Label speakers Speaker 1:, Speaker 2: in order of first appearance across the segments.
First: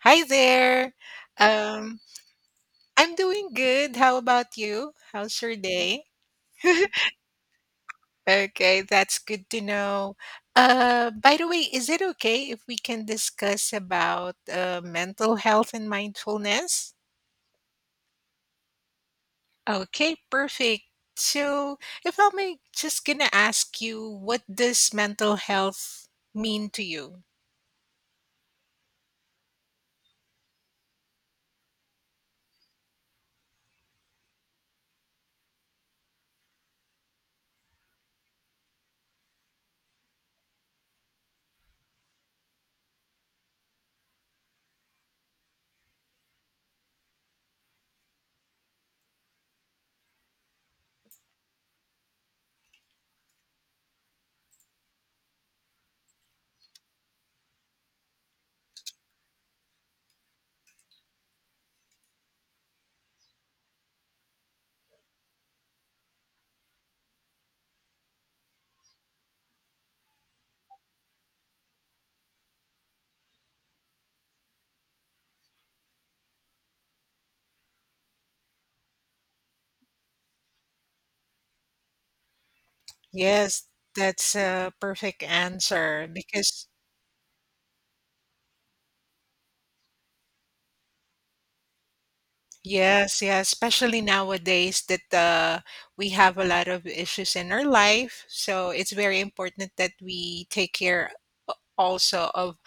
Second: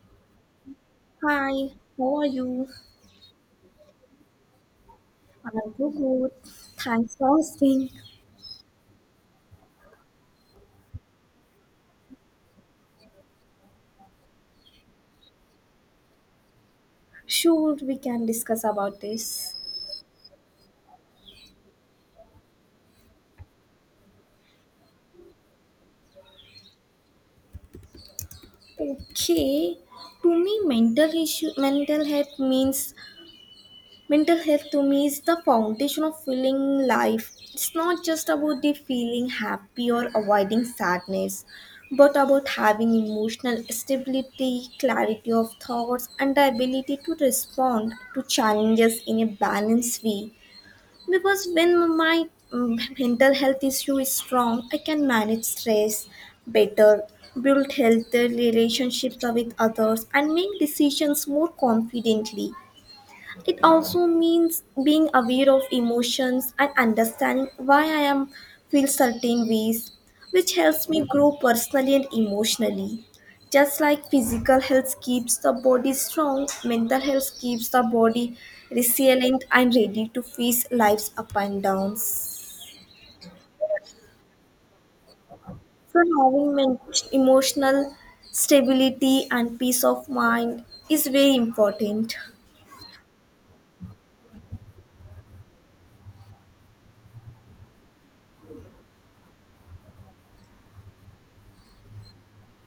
Speaker 1: Hi there.
Speaker 2: Hi,
Speaker 1: Um,
Speaker 2: how are you?
Speaker 1: I'm doing good. How about you? How's your
Speaker 2: I'm too
Speaker 1: day?
Speaker 2: good. Thanks for asking.
Speaker 1: Okay, that's good to know. By the way, is it okay if we can discuss about mental health and mindfulness?
Speaker 2: Sure, we can discuss about this.
Speaker 1: Okay, perfect. So, if I may, just gonna ask you, what does mental health mean to you?
Speaker 2: Okay, to me, mental issue, mental health means mental health to me is the foundation of feeling life. It's not just about the feeling happy or avoiding sadness, but about having emotional stability, clarity of thoughts, and the ability to respond to challenges in a balanced way. Because when my mental health issue is strong, I can manage stress better, build healthy relationships with others, and make decisions more confidently. It also means being aware of emotions and understanding why I am feel certain ways, which helps me grow personally and emotionally. Just like physical health keeps the body strong, mental health keeps the body resilient and ready to face life's up and downs.
Speaker 1: Yes, that's a perfect
Speaker 2: So
Speaker 1: answer
Speaker 2: having
Speaker 1: because.
Speaker 2: men- emotional stability and peace of mind is very important.
Speaker 1: Yes, yeah, especially nowadays that we have a lot of issues in our life. So it's very important that we take care also of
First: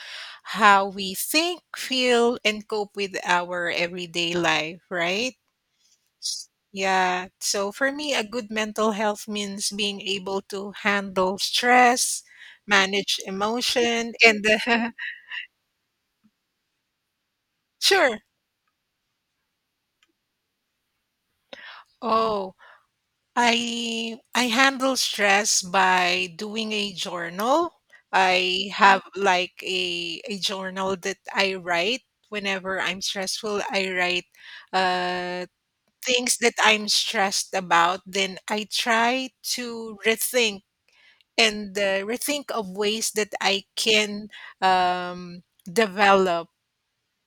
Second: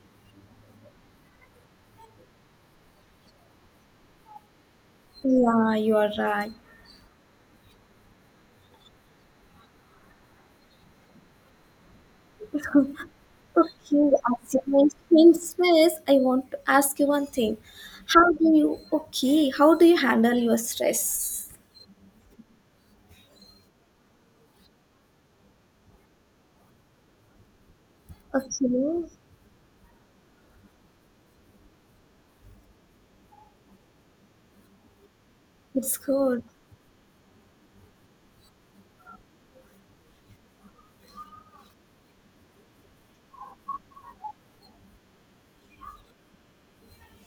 Speaker 1: how we think, feel, and cope with our everyday life, right?
Speaker 2: Yeah, you are right.
Speaker 1: Yeah. So for me, a good mental health means being able to handle stress, manage
Speaker 2: Okay,
Speaker 1: emotion, and
Speaker 2: as you mentioned stress, I want to ask you one thing.
Speaker 1: sure.
Speaker 2: How do you okay? How do you handle your stress?
Speaker 1: Oh, I handle stress by doing a journal.
Speaker 2: Okay,
Speaker 1: I have like a journal that I write whenever I'm stressful. I write uh
Speaker 2: it's
Speaker 1: things
Speaker 2: good.
Speaker 1: that I'm stressed about. Then I try to rethink and rethink of ways that I can um develop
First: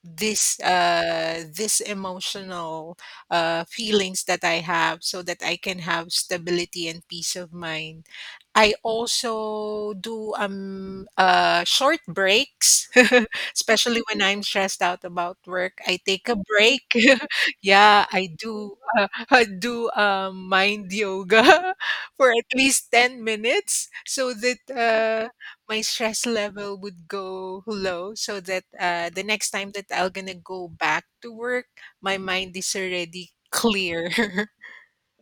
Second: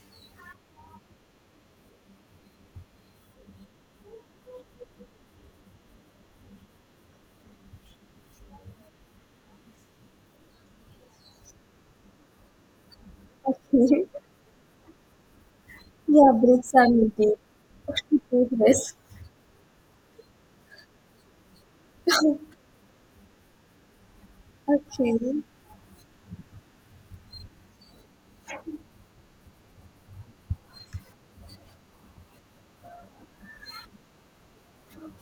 Speaker 1: this emotional feelings that I have so that I can have stability and peace of mind. I also do short breaks. Especially
Speaker 2: Okay,
Speaker 1: when I'm stressed out about work, I take
Speaker 2: yeah,
Speaker 1: a
Speaker 2: breaks
Speaker 1: break.
Speaker 2: are needed.
Speaker 1: Yeah,
Speaker 2: Okay,
Speaker 1: I
Speaker 2: good.
Speaker 1: do I do mind yoga for at least 10 minutes so that
Speaker 2: Okay,
Speaker 1: my stress level would go low so that the next time that I'm gonna go back to work, my mind is already clear.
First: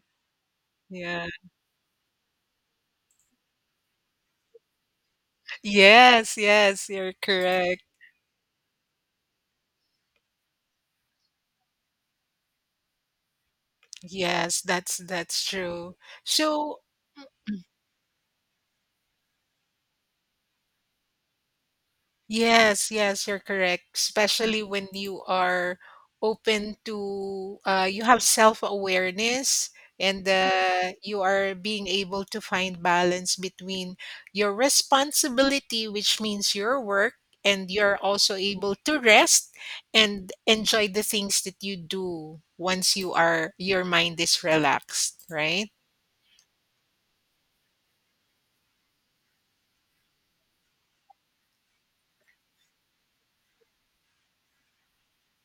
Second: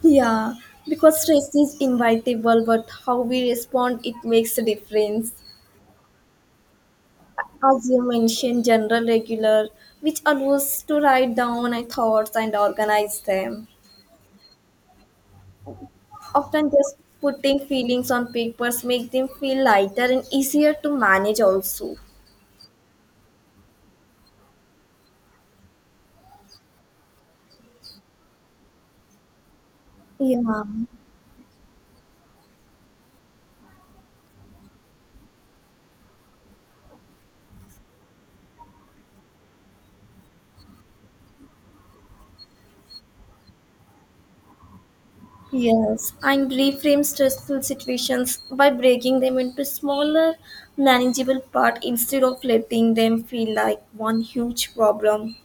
Speaker 2: yeah, because
Speaker 1: Yeah.
Speaker 2: stress is inevitable, but how we respond it makes a difference.
Speaker 1: Yes, yes, you're correct.
Speaker 2: As you mentioned, general regular, which allows to write down my thoughts and organize them.
Speaker 1: Yes, that's true.
Speaker 2: Often
Speaker 1: So,
Speaker 2: just putting feelings on papers make them feel lighter and easier to manage also.
Speaker 1: yes, yes, you're correct. Especially when you are open to, you have self-awareness and
Speaker 2: Yeah.
Speaker 1: you are being able to find balance between your responsibility, which means your work, and you're also able to rest and enjoy the things that you do once you are, your mind is relaxed, right?
Speaker 2: Yes, and reframe stressful situations by breaking them into smaller, manageable parts instead of letting them feel like one huge problem.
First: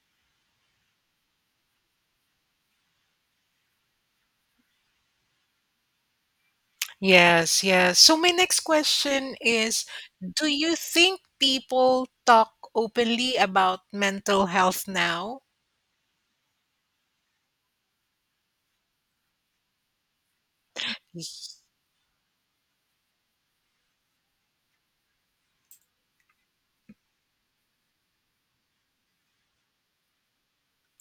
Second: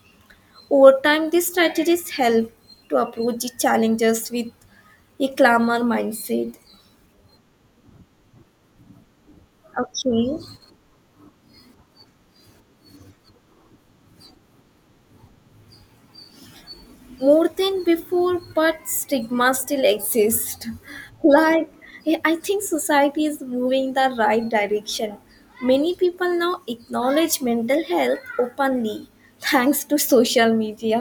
Speaker 2: Over time, these strategies help to approach the challenges with a calmer mindset.
Speaker 1: Yes, yes. So my next question is,
Speaker 2: Okay.
Speaker 1: do you think people talk openly about mental health now?
Speaker 2: More than before, but stigma still exists.
Speaker 1: Y-
Speaker 2: Like, I think society is moving the right direction. Many people now acknowledge mental health openly thanks to social media,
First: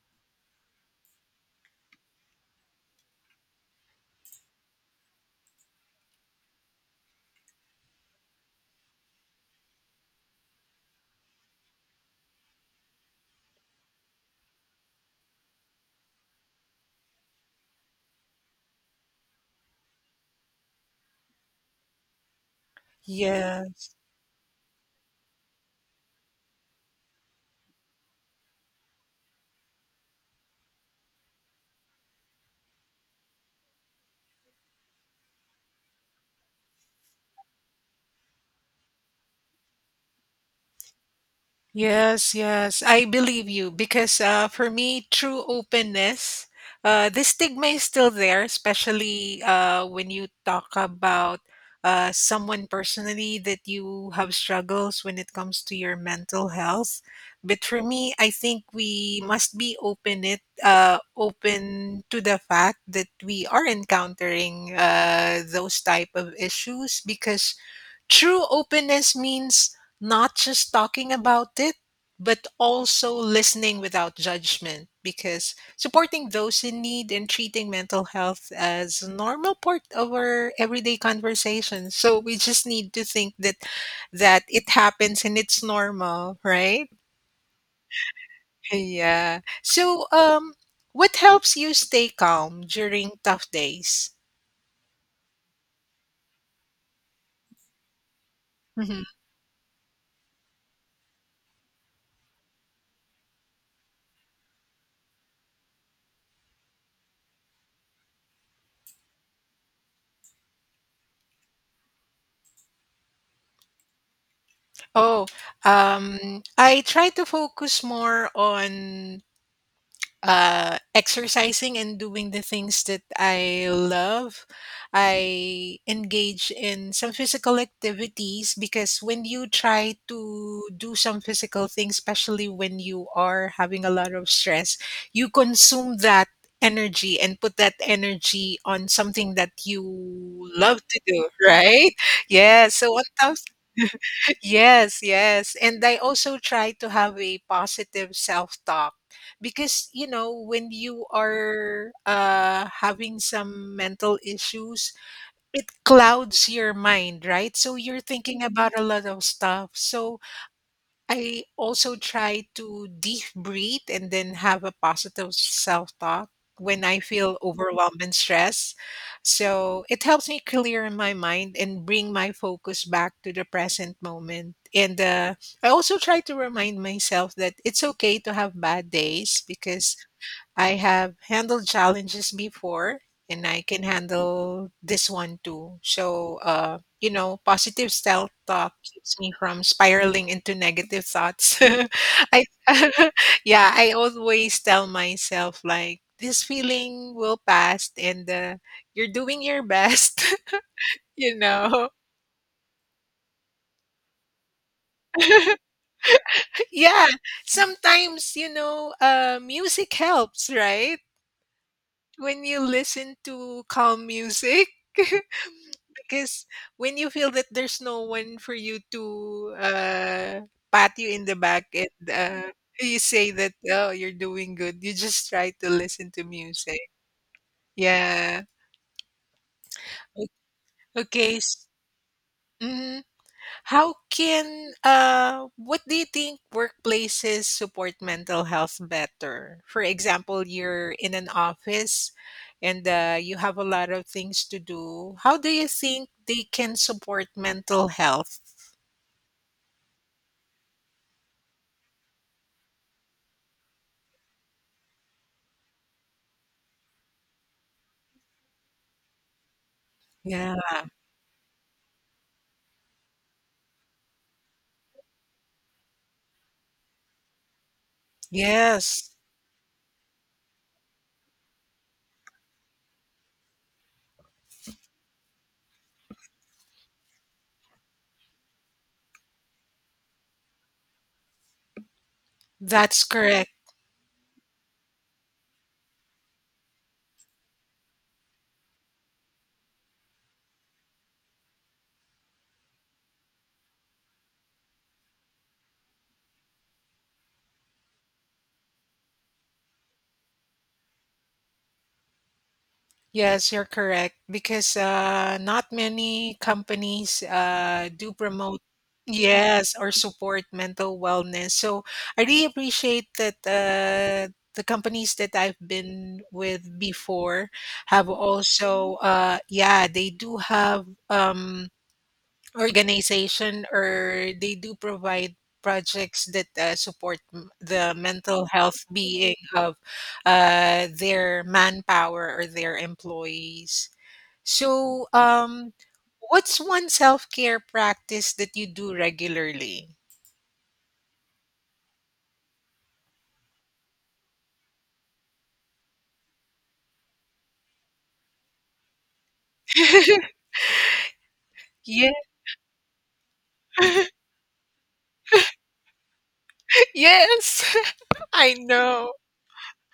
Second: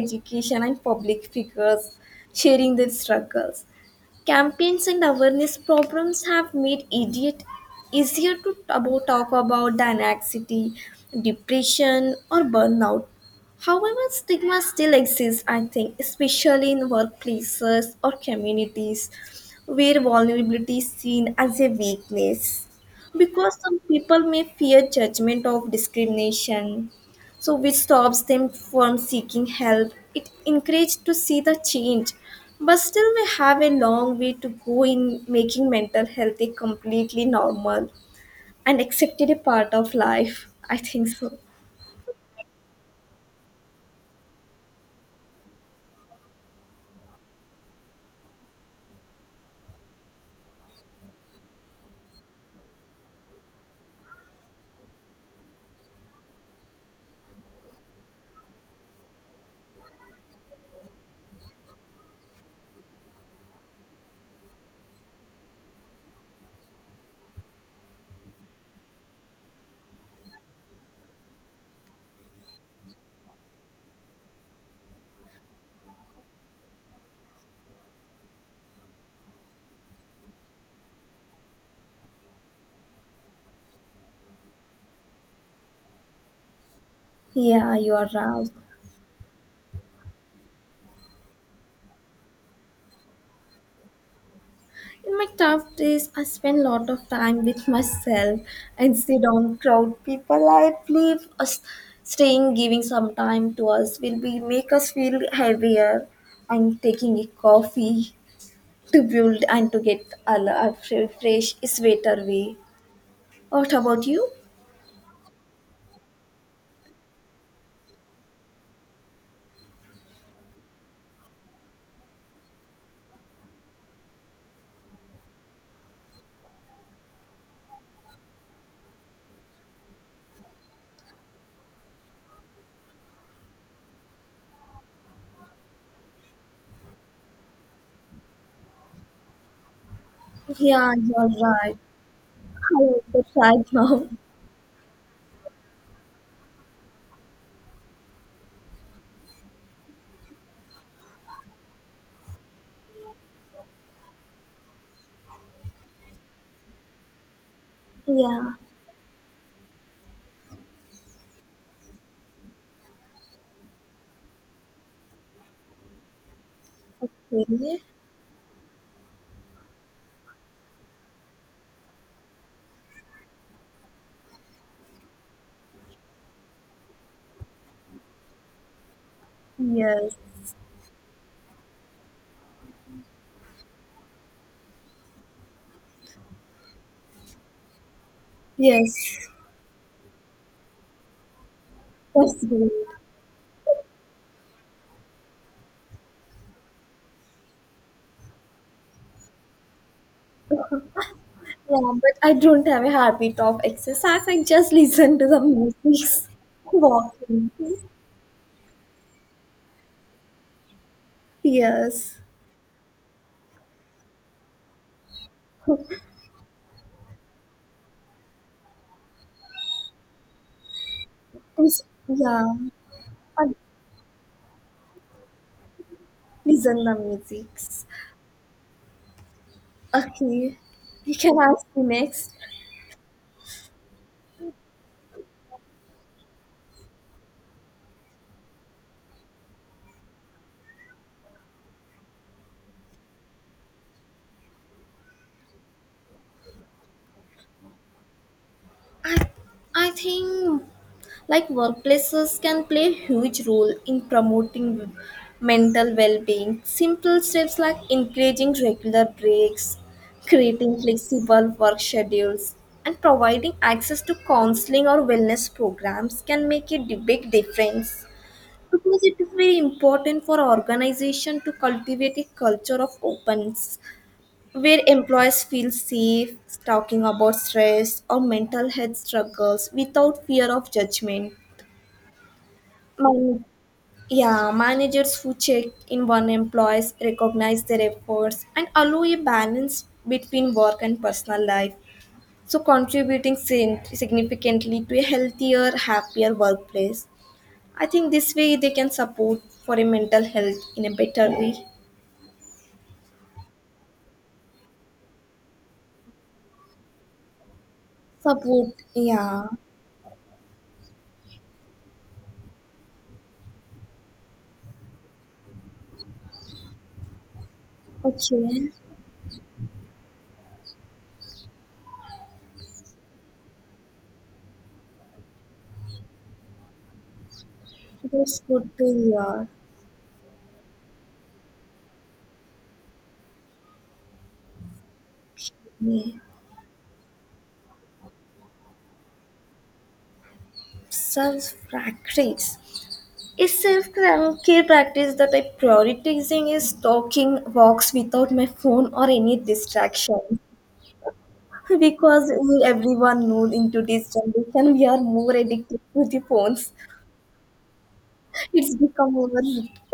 Speaker 2: education, and public figures sharing their struggles. Campaigns and awareness programs have made idiot easier to taboo talk about than anxiety, depression, or burnout. However, stigma still exists, I think, especially in workplaces or communities where vulnerability is seen as a weakness. Because
Speaker 1: Yeah.
Speaker 2: some people may fear judgment of discrimination, so which stops them from seeking help. It encouraged to see the change, but still we have a long way to go in making mental health a completely normal and accepted a part of life. I think so.
Speaker 1: Yes, yes, I believe you because for me, true openness, the stigma is still there, especially when you talk about someone personally that you have struggles when it comes to your mental health. But for me, I think we must be open to the fact that we are encountering those type of issues because true openness means not just talking about it, but also listening without judgment because supporting those in need and treating mental health as a normal part of our everyday conversation. So we just need to think that that it happens and it's normal, right?
Speaker 2: Yeah, you are right.
Speaker 1: Yeah. So what helps you stay calm during tough days?
Speaker 2: In my tough days, I spend a lot of time with myself and
Speaker 1: Mhm.
Speaker 2: sit on crowd people. I believe us staying, giving some time to us will be make us feel heavier. And taking a coffee to build and to get a l- a fre- fresh, sweater way. What about you?
Speaker 1: Oh, I try to focus more on exercising and doing the things that I love. I engage in some physical activities because when you try to do some physical things, especially when you are having a lot of stress, you consume that energy and put that energy on something that you love
Speaker 2: Yeah,
Speaker 1: to do,
Speaker 2: you're right.
Speaker 1: right? Yeah.
Speaker 2: I
Speaker 1: So on
Speaker 2: also
Speaker 1: top
Speaker 2: tried now.
Speaker 1: Yes, yes. And I also try to have a positive self-talk because, when you are having some mental issues, it clouds your mind, right? So you're thinking
Speaker 2: Yeah.
Speaker 1: about a lot of stuff. So I also try to deep breathe and then have a positive self talk when I feel
Speaker 2: Okay.
Speaker 1: overwhelmed and stressed. So it helps me clear my mind and bring my focus back to the present moment. And I also try to remind myself that it's okay to have bad days because
Speaker 2: Yes.
Speaker 1: I have handled challenges before and I can handle this one too. So, positive self talk keeps
Speaker 2: Yes.
Speaker 1: me from spiraling into negative thoughts.
Speaker 2: That's
Speaker 1: I,
Speaker 2: good.
Speaker 1: yeah, I always tell myself, like, this feeling will pass and you're doing your best, you know?
Speaker 2: Yeah, but I don't have a habit of exercise. I just listen to the music,
Speaker 1: Yeah,
Speaker 2: walking.
Speaker 1: sometimes, music helps, right?
Speaker 2: Yes.
Speaker 1: When you listen to calm music, because when you feel that there's no one for you to pat you in the back
Speaker 2: It's-
Speaker 1: and
Speaker 2: Yeah.
Speaker 1: you say that,
Speaker 2: I
Speaker 1: oh, you're doing good, you just try to listen to music.
Speaker 2: listen the music.
Speaker 1: Yeah. O-
Speaker 2: Okay. You
Speaker 1: okay,
Speaker 2: can ask me next.
Speaker 1: mhm. How can what do you think workplaces support mental health better? For example, you're in an office and you have a lot of things to do. How do you think they can support mental health?
Speaker 2: I, I think like workplaces can play a huge role in promoting mental well-being. Simple steps like encouraging regular breaks,
Speaker 1: Yeah.
Speaker 2: creating flexible work schedules, and providing access to counseling or wellness programs can make a di- big difference. Because
Speaker 1: Yes.
Speaker 2: it is very important for organization to cultivate a culture of openness where employees feel safe talking about stress or mental health struggles without fear of judgment.
Speaker 1: That's
Speaker 2: Man-
Speaker 1: correct.
Speaker 2: yeah, managers who check in on employees recognize their efforts and allow a balance between work and personal life, so contributing sin- significantly to a healthier, happier workplace. I think this way they can support for a mental health in a better way.
Speaker 1: Yes, you're correct because not many companies do promote,
Speaker 2: Support, yeah.
Speaker 1: yes, or support mental wellness. So I really appreciate that the companies that I've been with before have
Speaker 2: Okay,
Speaker 1: also, yeah, they do have organization or they do provide projects that support the
Speaker 2: that's
Speaker 1: mental
Speaker 2: good
Speaker 1: health
Speaker 2: to
Speaker 1: being
Speaker 2: hear.
Speaker 1: of their manpower or their employees. So,
Speaker 2: Self
Speaker 1: what's one self care practice that you do regularly?
Speaker 2: practice. Is self care practice that I prioritizing is talking walks without my phone or any distraction.
Speaker 1: Yeah.
Speaker 2: Because we- everyone knows into this generation we are more addicted to the phones.
Speaker 1: Yes. I
Speaker 2: It's
Speaker 1: know.
Speaker 2: become our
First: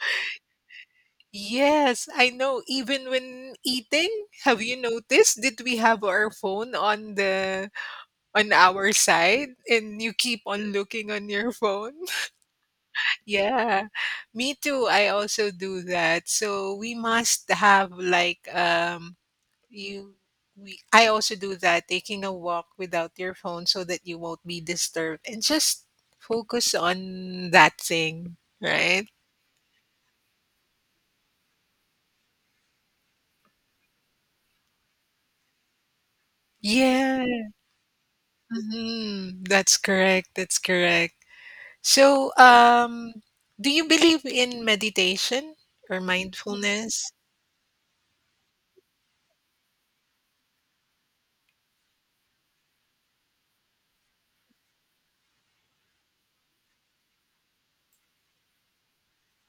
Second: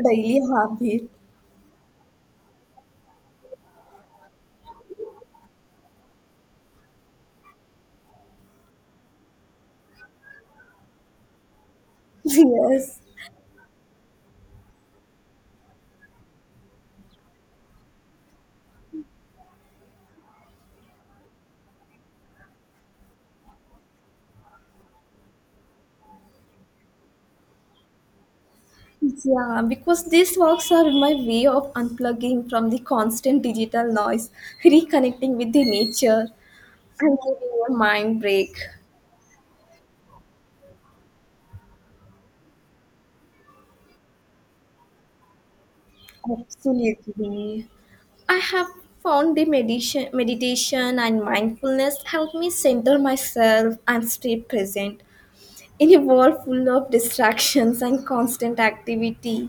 Speaker 2: daily habit.
Speaker 1: Yes, I know. Even when eating, have you noticed? Did we have our phone on our side and you keep on looking on your phone?
Speaker 2: Yes.
Speaker 1: Yeah. Me too. I also do that. So we must have like you we I also do that, taking a walk without your phone so that you won't be disturbed and just focus on that thing, right?
Speaker 2: Yeah, because these walks are my way of unplugging from the constant digital noise, reconnecting with the nature, and
Speaker 1: Yeah.
Speaker 2: giving a mind break.
Speaker 1: Mhm. That's correct. That's correct. So, do you believe in meditation or mindfulness?
Speaker 2: Absolutely. I have found the meditation, meditation and mindfulness help me center myself and stay present. In a world full of distractions and constant activity,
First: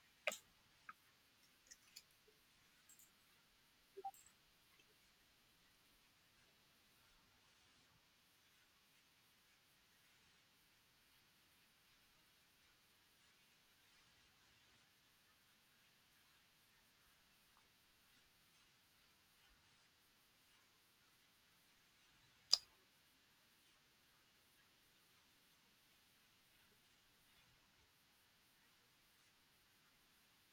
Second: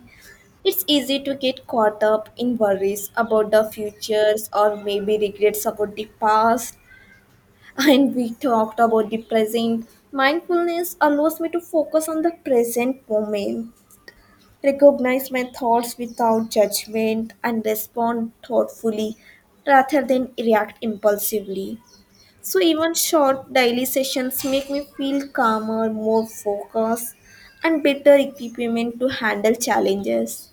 Speaker 2: it's easy to get caught up in worries about the futures or maybe regrets about the past. And we talked about the present. Mindfulness allows me to focus on the present moment, recognize my thoughts without judgment, and respond thoughtfully rather than react impulsively. So, even short daily sessions make me feel calmer, more focused, and better equipment to handle challenges.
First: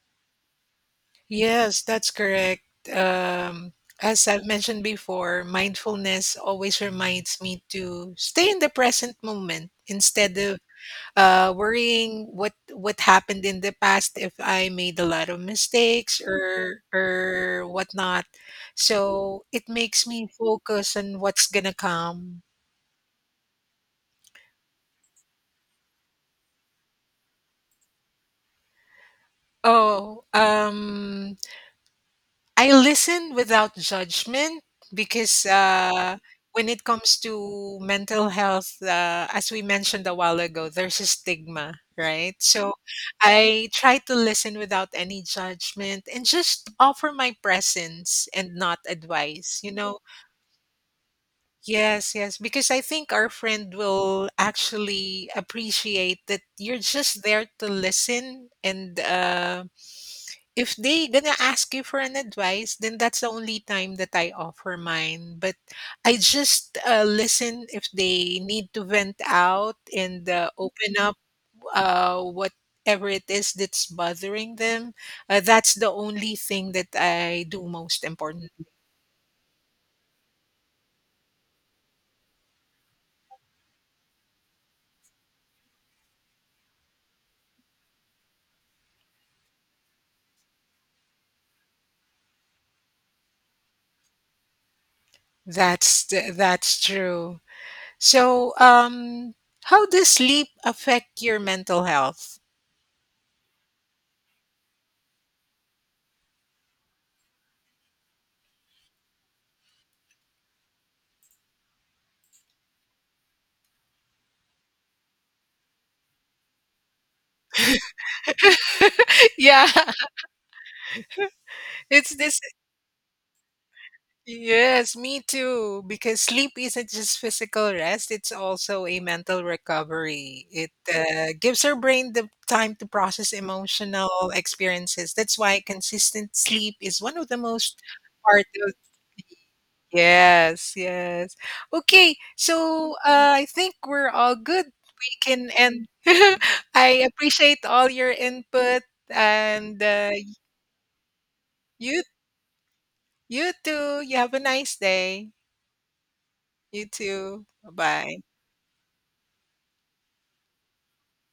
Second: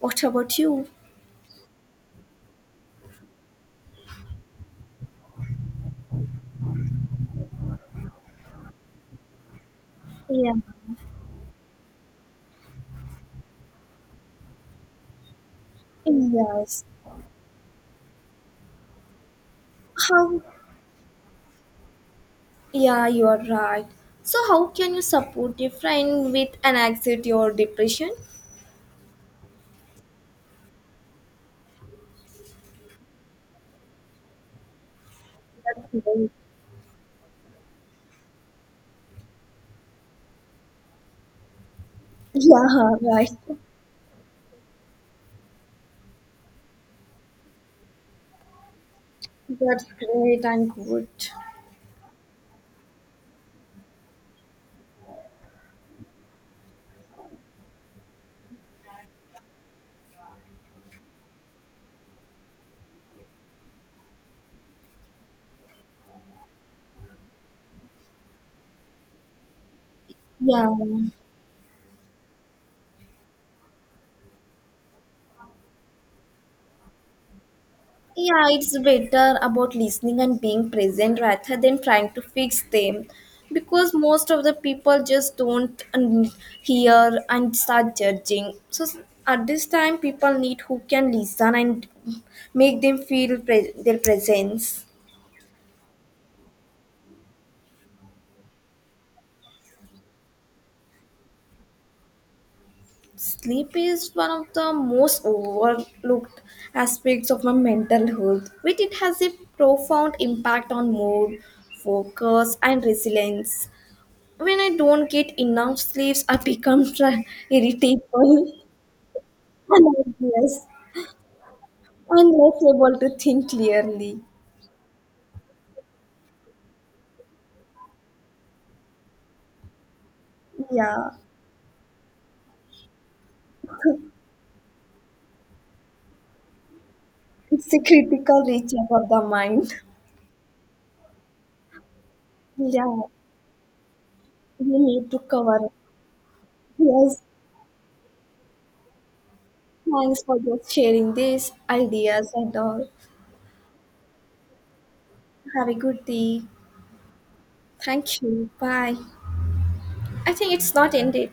Speaker 2: What about you?
Speaker 1: Yes, that's correct. Um, as I've mentioned before, mindfulness always reminds me to stay in the present moment instead
Speaker 2: Yeah.
Speaker 1: of worrying what happened in the past if I made a lot of mistakes or
Speaker 2: Yes.
Speaker 1: or whatnot. So it makes me
Speaker 2: How?
Speaker 1: focus on what's gonna come.
Speaker 2: Yeah, you are right. So, how can you support your friend with an anxiety or depression?
Speaker 1: Oh, I listen without judgment because
Speaker 2: That's right.
Speaker 1: when it comes to mental health, as we mentioned a while ago, there's a stigma, right? So
Speaker 2: Yeah, right.
Speaker 1: I try to listen without any judgment and just offer my presence and not advice, you
Speaker 2: That's
Speaker 1: know?
Speaker 2: great and good.
Speaker 1: Yes, yes, because I think our friend will actually appreciate that you're just there to listen and if they gonna ask you for an advice, then that's the only time that I offer mine, but I just, listen if they need to vent out and,
Speaker 2: Yeah.
Speaker 1: open up, whatever it is that's bothering them. That's the only thing that I do most
Speaker 2: Yeah,
Speaker 1: important.
Speaker 2: it's better about listening and being present rather than trying to fix them because most of the people just don't un- hear and start judging. So s- at this time, people need who can listen and make them feel pre- their presence.
Speaker 1: That's true. So, how does sleep affect your mental health?
Speaker 2: Sleep is one of the most overlooked aspects of my mental health, which it has a profound impact on mood, focus, and resilience. When I don't get enough sleeps, I become tra- irritable
Speaker 1: Yeah,
Speaker 2: and anxious
Speaker 1: it's
Speaker 2: and
Speaker 1: this
Speaker 2: less able to think clearly.
Speaker 1: Yes, me too. Because sleep isn't just physical rest, it's also a mental recovery. It
Speaker 2: Yeah,
Speaker 1: gives our brain the time to process emotional experiences. That's why consistent sleep is one of the
Speaker 2: it's a
Speaker 1: most
Speaker 2: critical
Speaker 1: part of.
Speaker 2: region of the mind.
Speaker 1: Yes, yes. Okay, so
Speaker 2: Yeah,
Speaker 1: I think we're all good.
Speaker 2: we need
Speaker 1: We
Speaker 2: to
Speaker 1: can
Speaker 2: cover.
Speaker 1: end. I
Speaker 2: Yes,
Speaker 1: appreciate all your input and
Speaker 2: thanks for just sharing these
Speaker 1: you
Speaker 2: ideas and all.
Speaker 1: you too. You have a nice day.
Speaker 2: Have a good day.
Speaker 1: You too. Bye.
Speaker 2: Thank you. Bye. I think it's not ended.